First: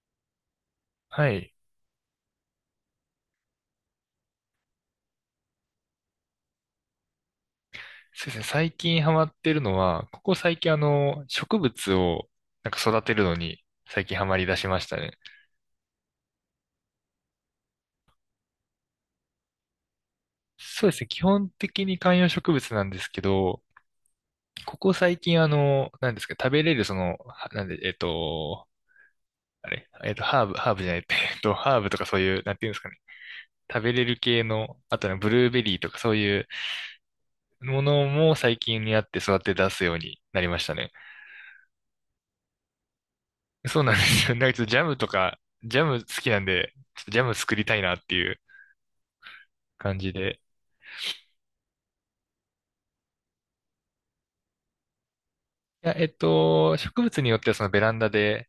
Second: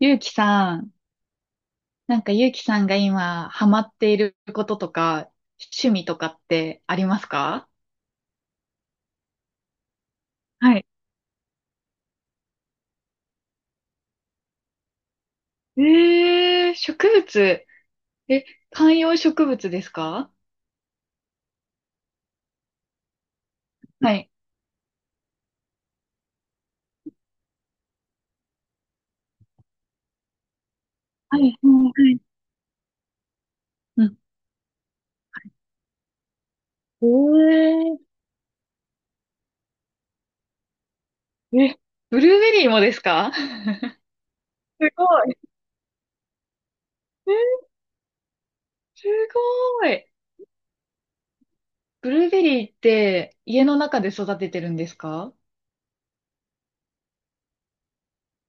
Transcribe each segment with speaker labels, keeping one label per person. Speaker 1: ゆうきさん、
Speaker 2: はい。
Speaker 1: なんかゆうきさんが今ハマっていることとか、趣味とかってありますか？
Speaker 2: そうですね。最近ハマってるのは、ここ最近
Speaker 1: はい。
Speaker 2: 植物をなんか育てるのに最近ハマり出しましたね。
Speaker 1: えー、植物。え、観葉植物ですか？
Speaker 2: そうですね。基本的に観葉植物なんですけど、
Speaker 1: はい。
Speaker 2: ここ最近なんですか、食べれるその、はなんで、あれ、ハーブ、ハーブじゃない、
Speaker 1: はい、はい、は
Speaker 2: ハーブとかそう
Speaker 1: い。
Speaker 2: いう、なんていうんですかね。食べれ
Speaker 1: う
Speaker 2: る
Speaker 1: ん。
Speaker 2: 系の、あとね、ブルーベリーとかそういうものも最近にあって育て出すようになりましたね。
Speaker 1: えー、え、ブルーベリーもですか？
Speaker 2: そう
Speaker 1: す
Speaker 2: なんですよ。なんかちょっとジャ
Speaker 1: ご
Speaker 2: ムと
Speaker 1: い。
Speaker 2: か、ジャム好きなんで、ちょっとジャ
Speaker 1: え
Speaker 2: ム作
Speaker 1: ー
Speaker 2: りたいなっていう
Speaker 1: すご
Speaker 2: 感
Speaker 1: い。
Speaker 2: じで。
Speaker 1: ブルーベリーって家の中で育ててるんですか？
Speaker 2: いや、植物によってはそのベランダで、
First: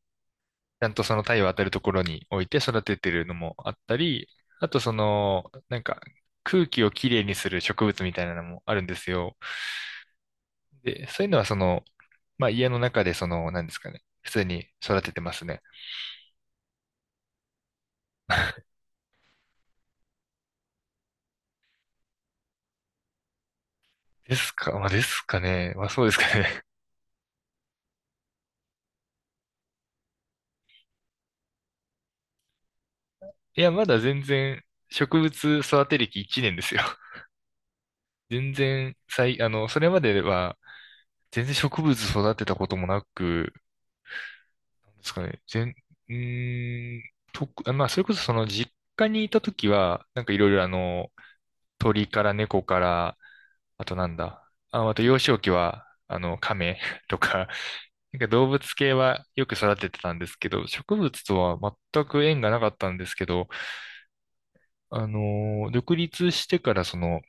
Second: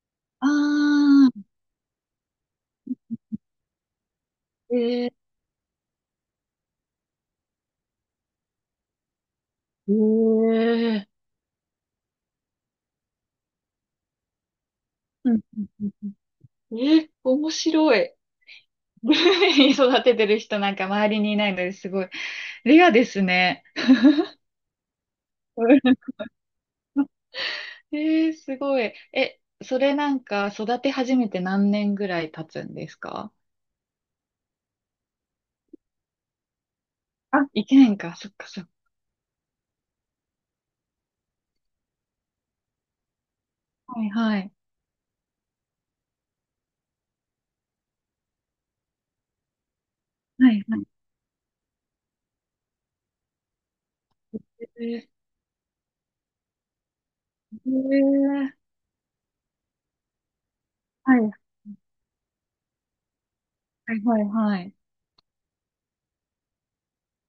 Speaker 2: ちゃんとそ
Speaker 1: あ
Speaker 2: の太陽当たるところに置いて育ててるのもあったり、あ
Speaker 1: ー、
Speaker 2: とそ
Speaker 1: えー、
Speaker 2: の、なんか空気をきれいにする植物みたいなのもあるんですよ。
Speaker 1: え
Speaker 2: で、
Speaker 1: ー、
Speaker 2: そういうのはその、まあ家の中でその、なんですかね、普通に育ててま
Speaker 1: うん
Speaker 2: す
Speaker 1: う
Speaker 2: ね。
Speaker 1: んうんうん、え、面白い。グルメに育ててる人なんか周りにいないのですごい、レアですね。
Speaker 2: ですか、まあですかね。まあそうで すかね。
Speaker 1: えー、すごい。え、それなんか育て始めて何年ぐらい経つんですか？
Speaker 2: いや、まだ全然植物育て歴1年ですよ。
Speaker 1: あ、1年か。そっか
Speaker 2: 全
Speaker 1: そっか。
Speaker 2: 然、それまでは、全然植物育てたこともなく、
Speaker 1: はいはい。
Speaker 2: なんですかね、全、うーん、とく、あまあ、それこそその実家にいた時は、なんかいろ
Speaker 1: は
Speaker 2: いろ
Speaker 1: いはい。
Speaker 2: 鳥から猫から、あとなんだ、
Speaker 1: え
Speaker 2: あ、あと
Speaker 1: ー、
Speaker 2: 幼少期は、亀 とか、
Speaker 1: え
Speaker 2: なんか動
Speaker 1: ー、
Speaker 2: 物系はよく育ててたんですけど、植
Speaker 1: は
Speaker 2: 物
Speaker 1: い
Speaker 2: とは全く縁がなかったんですけど、
Speaker 1: はいはいはい。
Speaker 2: 独立してからその、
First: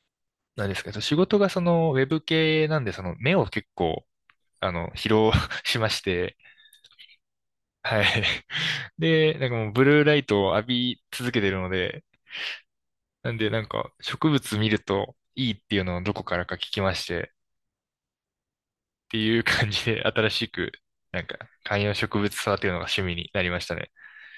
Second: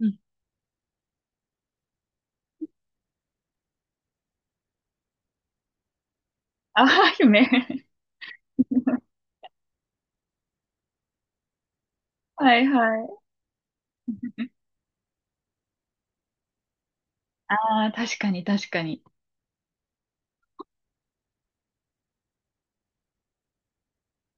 Speaker 1: うん。
Speaker 2: 何ですか、仕事がそのウェブ系なんで、その目を結構疲労 しまして、
Speaker 1: あ、夢。
Speaker 2: はい。で、なんかもうブルーライトを浴び続けてるので、
Speaker 1: はいはい。
Speaker 2: なんでなんか植物見るといいっていうのをどこからか聞きまして、
Speaker 1: ああ、確かに確かに。
Speaker 2: っていう感じで新しく、なんか観葉植物育てるのが趣味になりましたね。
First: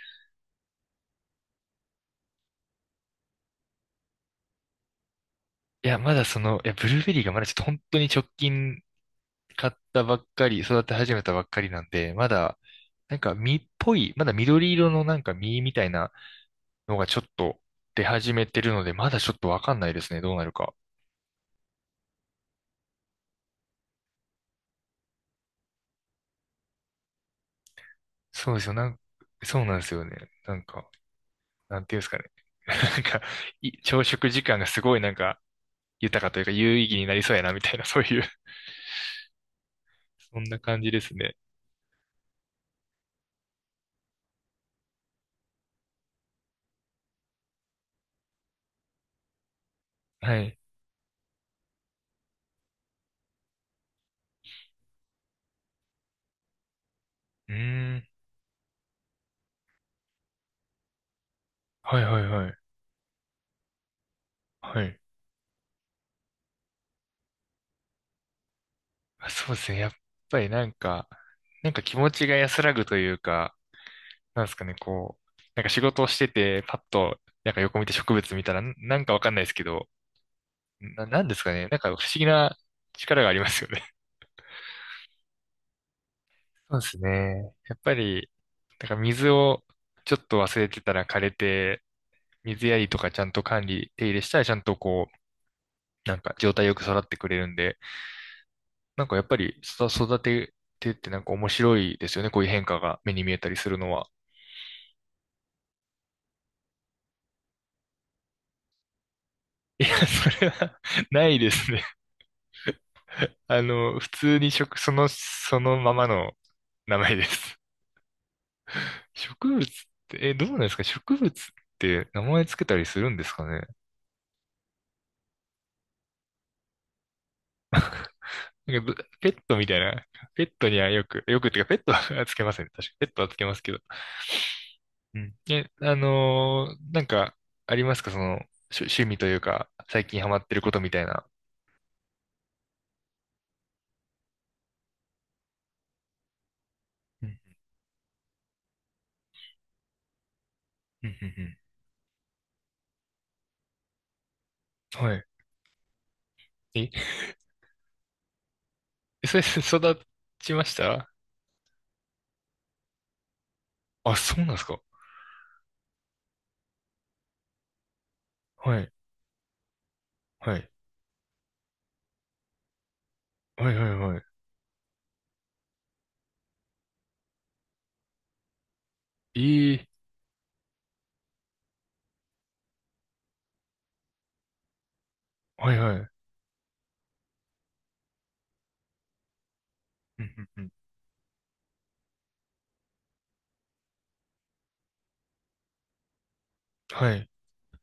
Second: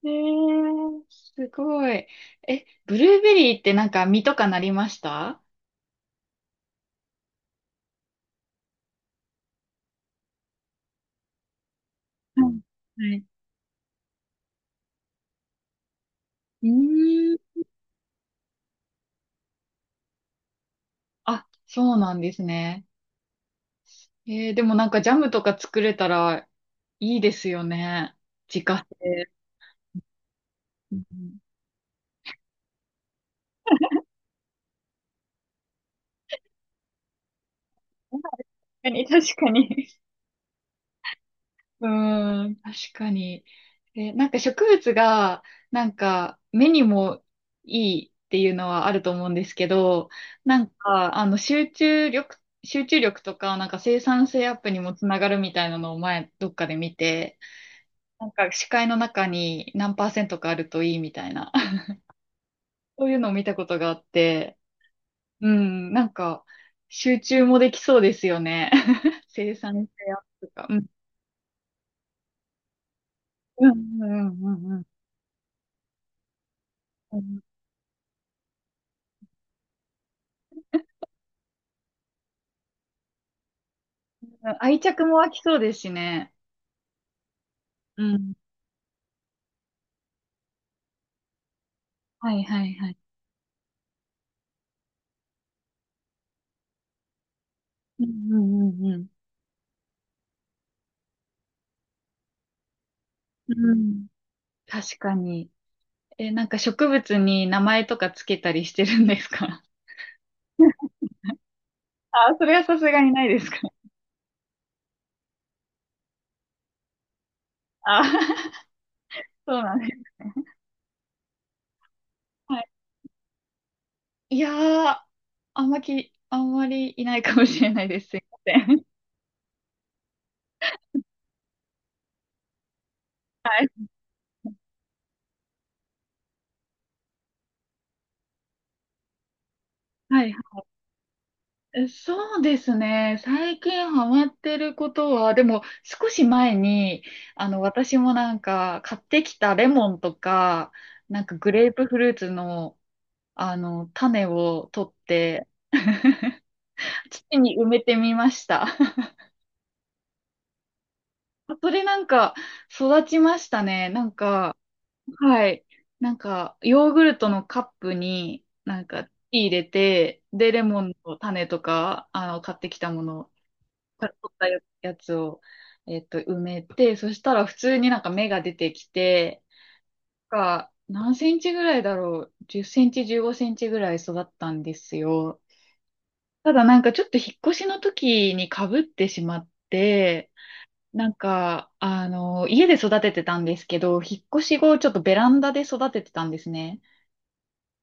Speaker 1: えー、すごい。え、ブルーベリーってなんか実とかなりました？
Speaker 2: いや、まだその、いや、ブルーベリーがまだちょっと本当に直近買ったばっかり、育て始めたばっかりなんで、ま
Speaker 1: は
Speaker 2: だ、
Speaker 1: い。は
Speaker 2: なん
Speaker 1: い。
Speaker 2: か実っぽい、まだ緑色のなんか実みたいな
Speaker 1: う
Speaker 2: のがちょっ
Speaker 1: ーん。
Speaker 2: と出始めてるので、まだちょっとわかんないですね、どうなるか。
Speaker 1: あ、そうなんですね。えー、でもなんかジャムとか作れたらいいですよね。
Speaker 2: そうで
Speaker 1: 自
Speaker 2: すよ。
Speaker 1: 家製。
Speaker 2: そうなんですよね。なんか、
Speaker 1: うん、
Speaker 2: なんていうんですかね。なんか、朝食時間がすごいなんか、豊かというか有意義になりそうやな、みたいな、そういう
Speaker 1: 確かに、確かに。
Speaker 2: そんな感じですね。
Speaker 1: うーん、確かに。えなんか植物が、なんか目にもいいっていうのはあると思うんですけど、
Speaker 2: はい。
Speaker 1: なんか集中力とか、なんか生産性アップにもつながるみたいなのを前どっかで見て、
Speaker 2: うーん。
Speaker 1: なんか視界の中に何パーセントかあるといいみたいな、
Speaker 2: はいはいはい。
Speaker 1: そういうのを見たことがあって、
Speaker 2: はい。
Speaker 1: うん、なんか、集中もできそうですよね。
Speaker 2: あ、そ
Speaker 1: 生
Speaker 2: うです
Speaker 1: 産
Speaker 2: ね。や
Speaker 1: 性
Speaker 2: っ
Speaker 1: アッ
Speaker 2: ぱ
Speaker 1: プ
Speaker 2: り
Speaker 1: と
Speaker 2: な
Speaker 1: か。
Speaker 2: ん
Speaker 1: うん、
Speaker 2: か、気持ちが安らぐというか、
Speaker 1: うん、うん、
Speaker 2: なんで
Speaker 1: う
Speaker 2: すか
Speaker 1: ん、
Speaker 2: ね、
Speaker 1: うん。
Speaker 2: こう、なんか仕事をしてて、パッ
Speaker 1: う
Speaker 2: と、
Speaker 1: ん、
Speaker 2: なんか横見て植物見たら、なんかわかんないですけど、なんですかね。なんか不思議な力がありますよね。
Speaker 1: 愛着も湧きそうですしね。
Speaker 2: そうですね。やっぱ
Speaker 1: う
Speaker 2: り、
Speaker 1: ん。
Speaker 2: だから水をちょっと忘れてたら枯れて、
Speaker 1: はい、は
Speaker 2: 水
Speaker 1: い、
Speaker 2: や
Speaker 1: は
Speaker 2: りと
Speaker 1: い。
Speaker 2: かちゃんと管理、手入れしたらちゃんとこう、なんか状態よく育ってくれるんで、
Speaker 1: うん、うん、う
Speaker 2: なん
Speaker 1: ん、
Speaker 2: かやっぱり育ててってなんか面白いですよね。こういう変化が目に見えた
Speaker 1: う
Speaker 2: りす
Speaker 1: ん。う
Speaker 2: るの
Speaker 1: ん、
Speaker 2: は。
Speaker 1: 確かに。え、なんか植物に名前とかつけたりしてるんですか？
Speaker 2: いや、それは ないですね。
Speaker 1: あ、それはさすがにないですか？
Speaker 2: 普通にその、そのままの名前です。
Speaker 1: あ、
Speaker 2: 植
Speaker 1: そう
Speaker 2: 物っ
Speaker 1: なんです。
Speaker 2: て、え、どうなんですか植物って名前つ
Speaker 1: は
Speaker 2: け
Speaker 1: い。
Speaker 2: たりするんですかね。
Speaker 1: いやー、あんまき、あんまりいないかもしれないです。すいませ
Speaker 2: なん
Speaker 1: ん。
Speaker 2: かペットみたいな、ペットにはよく、よくっていうか、ペットは つけませんね。確かペットはつけ ま
Speaker 1: は
Speaker 2: すけど。
Speaker 1: い。
Speaker 2: うん。え、なんか、ありますかその、趣味というか、最近
Speaker 1: は
Speaker 2: ハ
Speaker 1: い。
Speaker 2: マってることみたいな。
Speaker 1: え、そうですね。最近ハマってることは、でも少し前に、
Speaker 2: うん、
Speaker 1: 私もなんか買ってきたレモンとか、
Speaker 2: うん、
Speaker 1: な
Speaker 2: う
Speaker 1: んかグ
Speaker 2: ん
Speaker 1: レープフルーツの、種を取っ
Speaker 2: うん。はい。
Speaker 1: て、
Speaker 2: え、
Speaker 1: 土に埋めてみました。
Speaker 2: え、それ、育ちました？
Speaker 1: それなんか育ちましたね。なん
Speaker 2: あ、そうなん
Speaker 1: か、
Speaker 2: ですか。
Speaker 1: はい。なんか、ヨーグルトのカップに
Speaker 2: は
Speaker 1: なん
Speaker 2: い、
Speaker 1: か入れて、で、
Speaker 2: は
Speaker 1: レ
Speaker 2: い。
Speaker 1: モンの種とか、買ってきたものを
Speaker 2: はい、はい、
Speaker 1: から
Speaker 2: はい。
Speaker 1: 取ったややつを、埋めて、そしたら普通になんか芽が出てきて、
Speaker 2: いい。
Speaker 1: が何センチぐらいだろう、10センチ、15センチぐらい育ったんですよ。
Speaker 2: はい、はい。うん、
Speaker 1: ただなんかちょっと引っ越しの時に被ってしまっ
Speaker 2: う
Speaker 1: て、
Speaker 2: ん、うん。
Speaker 1: なんか、家で育ててたんですけど、引っ越し後ちょっとベランダで育ててたんですね。
Speaker 2: はい。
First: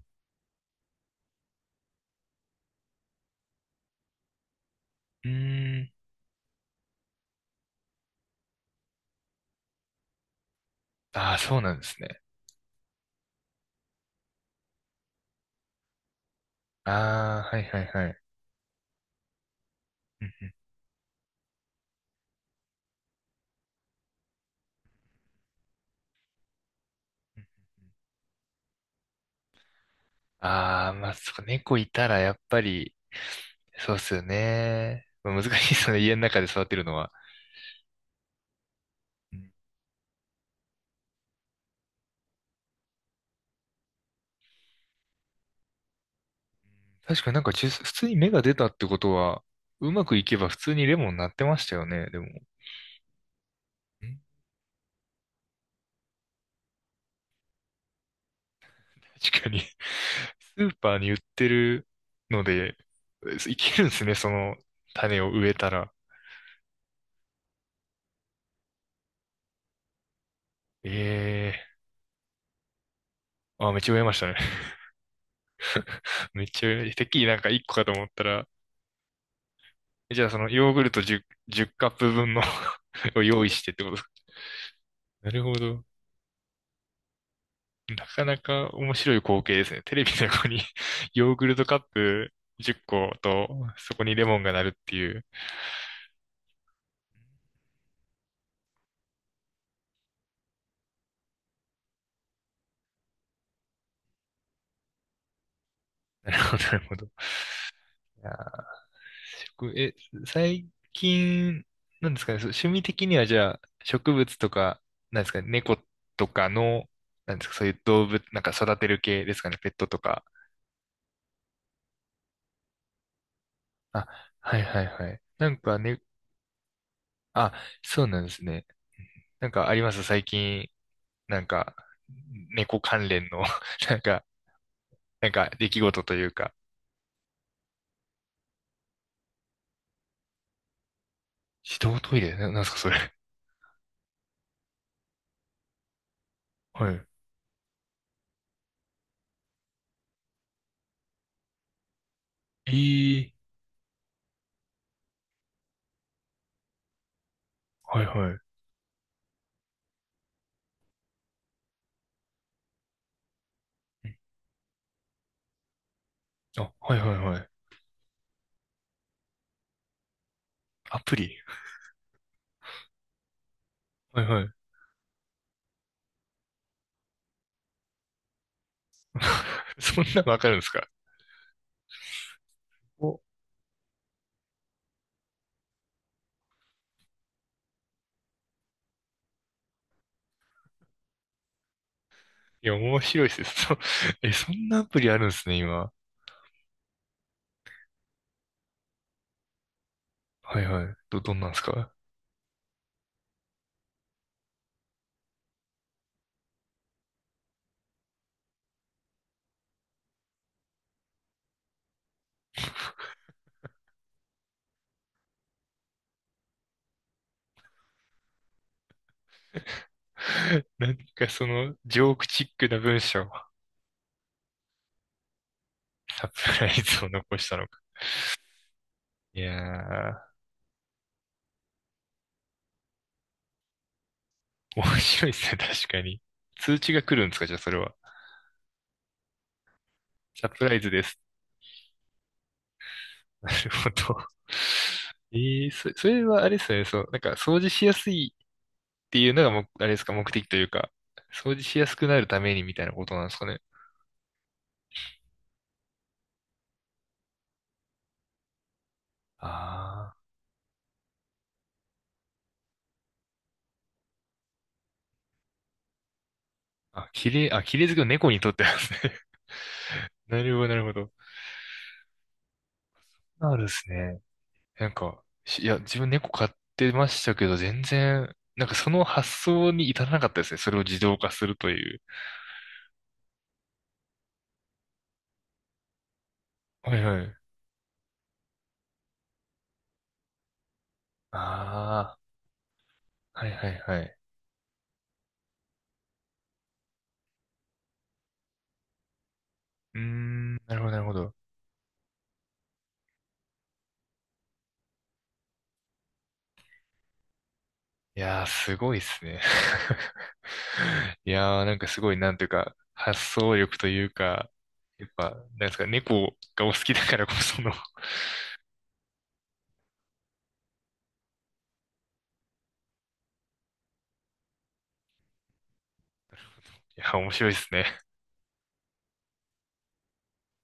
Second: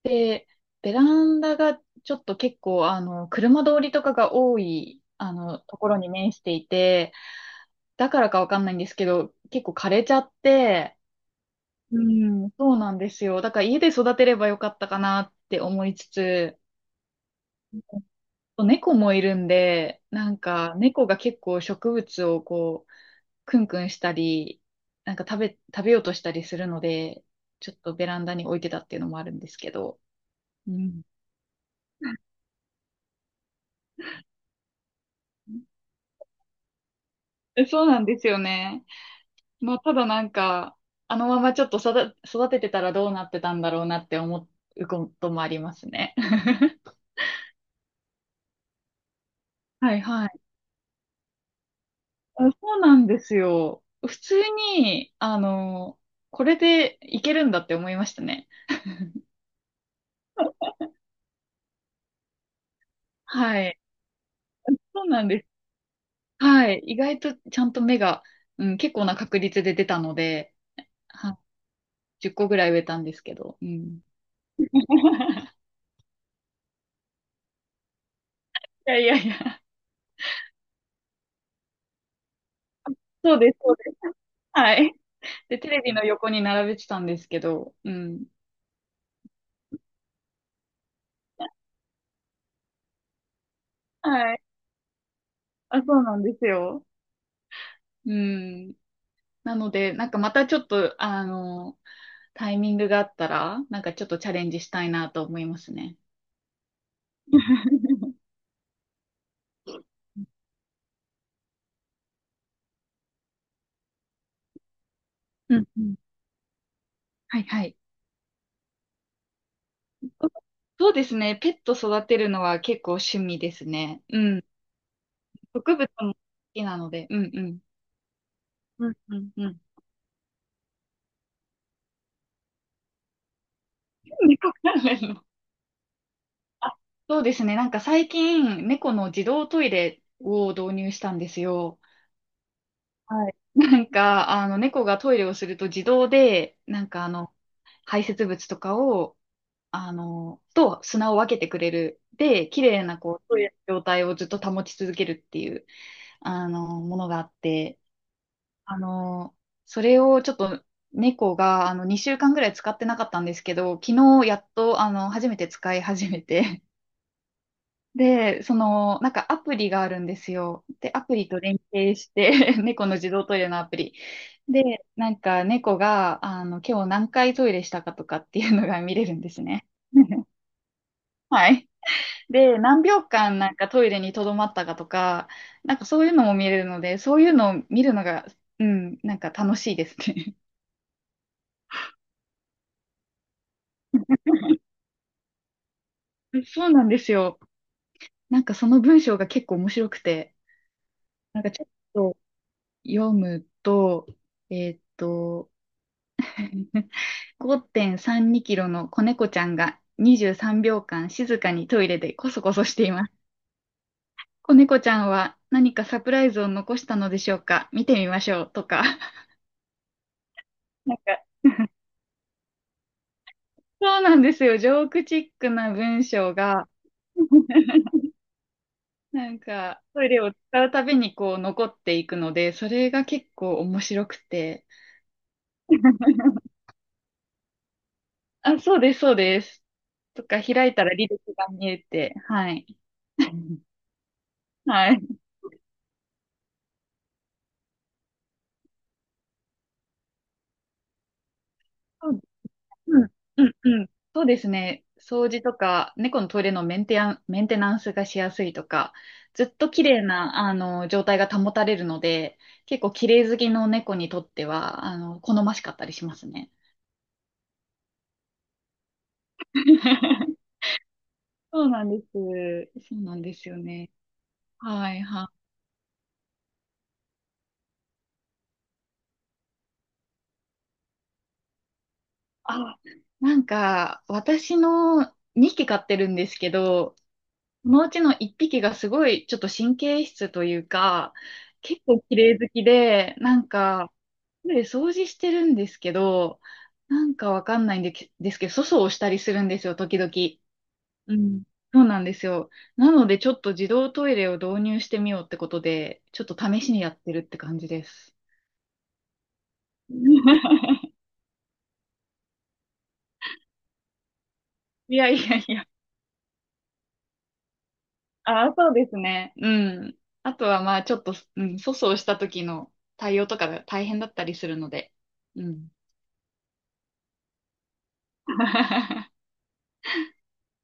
Speaker 1: で、ベランダがちょっと結構、車通りとかが多い、
Speaker 2: う
Speaker 1: と
Speaker 2: ー
Speaker 1: こ
Speaker 2: ん。
Speaker 1: ろに面していて、だからかわかんないんですけど、結構枯れちゃって、
Speaker 2: ああ、そうなんで
Speaker 1: う
Speaker 2: すね。
Speaker 1: ん。そうなんですよ。だから家で育てればよかったかなって思いつつ、
Speaker 2: ああ、はい、はい、はい。
Speaker 1: 猫もいるんで、
Speaker 2: うん
Speaker 1: なん
Speaker 2: うん
Speaker 1: か猫が結構植物をこう、クンクンしたり、なんか食べようとしたりするので、
Speaker 2: うん。
Speaker 1: ちょっとベランダに置いてたっていうのもあるんですけど。う
Speaker 2: ああ、
Speaker 1: ん。
Speaker 2: まあ、そう、猫いたらやっぱり、そうっすよね。まあ、難しいですよね、家の中で育てるのは。
Speaker 1: え、そうなんですよね。
Speaker 2: うん。
Speaker 1: まあ、ただなんか、あのままちょっと育ててたらどうなってたんだろうなって思うこともありますね。
Speaker 2: 確かになんか普通に芽が出たってことは、う
Speaker 1: はい
Speaker 2: まくい
Speaker 1: は
Speaker 2: け
Speaker 1: い。
Speaker 2: ば普通にレモンなってましたよね、でも。
Speaker 1: あ、そうなんですよ。
Speaker 2: うん。
Speaker 1: 普通に、これでいけるんだって思いましたね。
Speaker 2: 確かに スーパーに売ってるので、い
Speaker 1: は
Speaker 2: け
Speaker 1: い。
Speaker 2: るんですね、その
Speaker 1: そう
Speaker 2: 種
Speaker 1: なん
Speaker 2: を
Speaker 1: です。
Speaker 2: 植えたら。
Speaker 1: はい。意外とちゃんと芽が、うん、結構な確率で出たので、はい、
Speaker 2: ええ。
Speaker 1: 10個ぐらい植えたんですけど。う
Speaker 2: あ、めっちゃ植
Speaker 1: ん。
Speaker 2: えましたね。めっちゃ植え、てっきりなんか一個かと思ったら、
Speaker 1: いやいやいや、
Speaker 2: じゃあそのヨーグルト1 10カップ分の を
Speaker 1: そう
Speaker 2: 用意
Speaker 1: です、
Speaker 2: して
Speaker 1: そ
Speaker 2: っ
Speaker 1: う
Speaker 2: てこ
Speaker 1: で
Speaker 2: と
Speaker 1: す。
Speaker 2: ですか？
Speaker 1: はい。
Speaker 2: なるほ
Speaker 1: で、テレ
Speaker 2: ど。
Speaker 1: ビの横に並べてたんですけど、う
Speaker 2: なか
Speaker 1: ん。
Speaker 2: なか面白い光景ですね。テレビの横に ヨーグルトカップ10個と、そこにレ
Speaker 1: は
Speaker 2: モ
Speaker 1: い。
Speaker 2: ンがなるっていう。
Speaker 1: あ、そうなんですよ。うん。なので、なんかまたちょっと、タイミングがあったら、なんかちょっとチャレンジしたいなと思いますね。
Speaker 2: なるほど、なるほど。いやー、え、最近、なんですかね、そう趣味的にはじゃあ、植物とか、なんですかね、
Speaker 1: うん
Speaker 2: 猫
Speaker 1: うん。
Speaker 2: とかの、なん
Speaker 1: は
Speaker 2: で
Speaker 1: い
Speaker 2: すか、
Speaker 1: は
Speaker 2: そうい
Speaker 1: い。
Speaker 2: う動物、なんか育てる系ですかね、ペットとか。
Speaker 1: そうですね。ペット育てるのは結構趣味ですね。
Speaker 2: あ、
Speaker 1: うん。
Speaker 2: はいはいはい。なん
Speaker 1: 植
Speaker 2: か
Speaker 1: 物
Speaker 2: ね、
Speaker 1: も好きなので。うんう
Speaker 2: あ、
Speaker 1: ん。
Speaker 2: そうなんですね。
Speaker 1: うんうん
Speaker 2: な
Speaker 1: う
Speaker 2: ん
Speaker 1: ん。
Speaker 2: かあります最近、なんか、猫関連の なんか、
Speaker 1: 猫関連の。
Speaker 2: なんか、出来事というか。
Speaker 1: あ、そうですね。なんか最近、猫の自動トイレを導入したんです
Speaker 2: 自
Speaker 1: よ。
Speaker 2: 動トイレなんすか、それ。
Speaker 1: はい。なんか、猫がトイレをすると自動で、なん
Speaker 2: はい。
Speaker 1: か排泄物とかを、と砂を分けてくれる。で、綺
Speaker 2: え
Speaker 1: 麗なこう、
Speaker 2: え
Speaker 1: そ
Speaker 2: ー。
Speaker 1: ういう状態をずっと保ち続けるっていう、ものがあって、
Speaker 2: はいはい。
Speaker 1: あの、それをちょっと猫が、2週間ぐらい使ってなかったんですけど、昨日やっと、初めて使い始めて、
Speaker 2: あ、はいはいはい。
Speaker 1: で、その、なんかアプリがあるんですよ。で、
Speaker 2: ア
Speaker 1: ア
Speaker 2: プ
Speaker 1: プリ
Speaker 2: リ。
Speaker 1: と連携して 猫の自動トイレのアプリ。
Speaker 2: はいはい。
Speaker 1: で、なんか猫が、今日何回トイレしたかとかっていうのが見れるんですね。
Speaker 2: そんな のわかるんですか？
Speaker 1: はい。で、何秒
Speaker 2: お、
Speaker 1: 間なんかトイレに留まったかとか、なんかそういうのも見れるので、そういうのを見るのが、うん、なんか楽しいですね。
Speaker 2: いや、面白いですね。そんなアプリあるんですね、今。
Speaker 1: そうなんですよ。なんかその文章が結構面白くて、
Speaker 2: はいはい。どん
Speaker 1: なん
Speaker 2: なん
Speaker 1: か
Speaker 2: です
Speaker 1: ちょっ
Speaker 2: か？
Speaker 1: と読むと、えーっと、5.32キロの子猫ちゃんが23秒間静かにトイレでコソコソしています。子猫ちゃんは何かサプライズを残したのでしょうか、見てみましょうとか。
Speaker 2: な
Speaker 1: な
Speaker 2: ん
Speaker 1: んか、
Speaker 2: かその、ジョークチックな文章、
Speaker 1: そうなんですよ。ジョークチックな文
Speaker 2: サ
Speaker 1: 章
Speaker 2: プラ
Speaker 1: が、
Speaker 2: イズを残したのか。
Speaker 1: なん
Speaker 2: い
Speaker 1: か、トイレ
Speaker 2: やー、
Speaker 1: を使うたびにこう残っていくので、それが結構面白くて。
Speaker 2: 面白いですね、確かに。通知が来るんですか、じゃあそれは。
Speaker 1: あ、そうです、そうです。とか、
Speaker 2: サプ
Speaker 1: 開
Speaker 2: ラ
Speaker 1: い
Speaker 2: イ
Speaker 1: た
Speaker 2: ズ
Speaker 1: ら
Speaker 2: で
Speaker 1: 履
Speaker 2: す。
Speaker 1: 歴が見えて、はい。
Speaker 2: な るほど。
Speaker 1: はい。
Speaker 2: ええ、それはあれですよね。そう、なんか掃除しやすいっていうのがも、あれですか、目的というか、掃除しやすく
Speaker 1: そ
Speaker 2: な
Speaker 1: う、
Speaker 2: るためにみたいな
Speaker 1: う
Speaker 2: こ
Speaker 1: ん、
Speaker 2: となんです
Speaker 1: う
Speaker 2: か
Speaker 1: ん、
Speaker 2: ね。
Speaker 1: うん。そうですね。掃除とか、猫のトイレのメンテナンスがしやすいとか、ずっと綺麗
Speaker 2: あ
Speaker 1: な、状態が保たれるので、結構綺麗好きの猫にとっては、好ましかったりしますね。
Speaker 2: あ、あ、綺麗、あ、綺麗好きの猫にとってはですね。なるほど、なるほど。
Speaker 1: そうなんです。そうなんです
Speaker 2: あ
Speaker 1: よ
Speaker 2: るです
Speaker 1: ね。
Speaker 2: ね。なん
Speaker 1: はい
Speaker 2: か、
Speaker 1: はい。
Speaker 2: いや、自分猫飼ってましたけど、全然、なんかその発想に至らなかったですね。それを自動化するという。
Speaker 1: あ、なんか、私の2匹飼ってるんですけ
Speaker 2: は
Speaker 1: ど、
Speaker 2: いはい。
Speaker 1: そのうちの1匹がすごいちょっと神経質というか、結構綺
Speaker 2: あ
Speaker 1: 麗好きで、な
Speaker 2: あ、は
Speaker 1: ん
Speaker 2: いはい
Speaker 1: か、
Speaker 2: はい。
Speaker 1: で掃除してるんですけど、なんかわかんないんでけですけど、粗相をしたりするんですよ、時
Speaker 2: うー
Speaker 1: 々。
Speaker 2: ん、なるほど、なるほ
Speaker 1: う
Speaker 2: ど。
Speaker 1: ん。そうなんですよ。なので、ちょっと自動トイレを導入してみようってことで、ちょっと試しにやってるって感じです。
Speaker 2: いやー、すごいですね。いやー、なんかすごい、なんていうか、発想力というか、
Speaker 1: い
Speaker 2: や
Speaker 1: や
Speaker 2: っ
Speaker 1: い
Speaker 2: ぱ、
Speaker 1: やいや。
Speaker 2: なんですか、猫がお好きだからこその、い
Speaker 1: ああ、そうですね。うん。あとはまあちょっと、うん、粗相した時の対応とかが大変だったりするので。うん。
Speaker 2: や、面白いですね。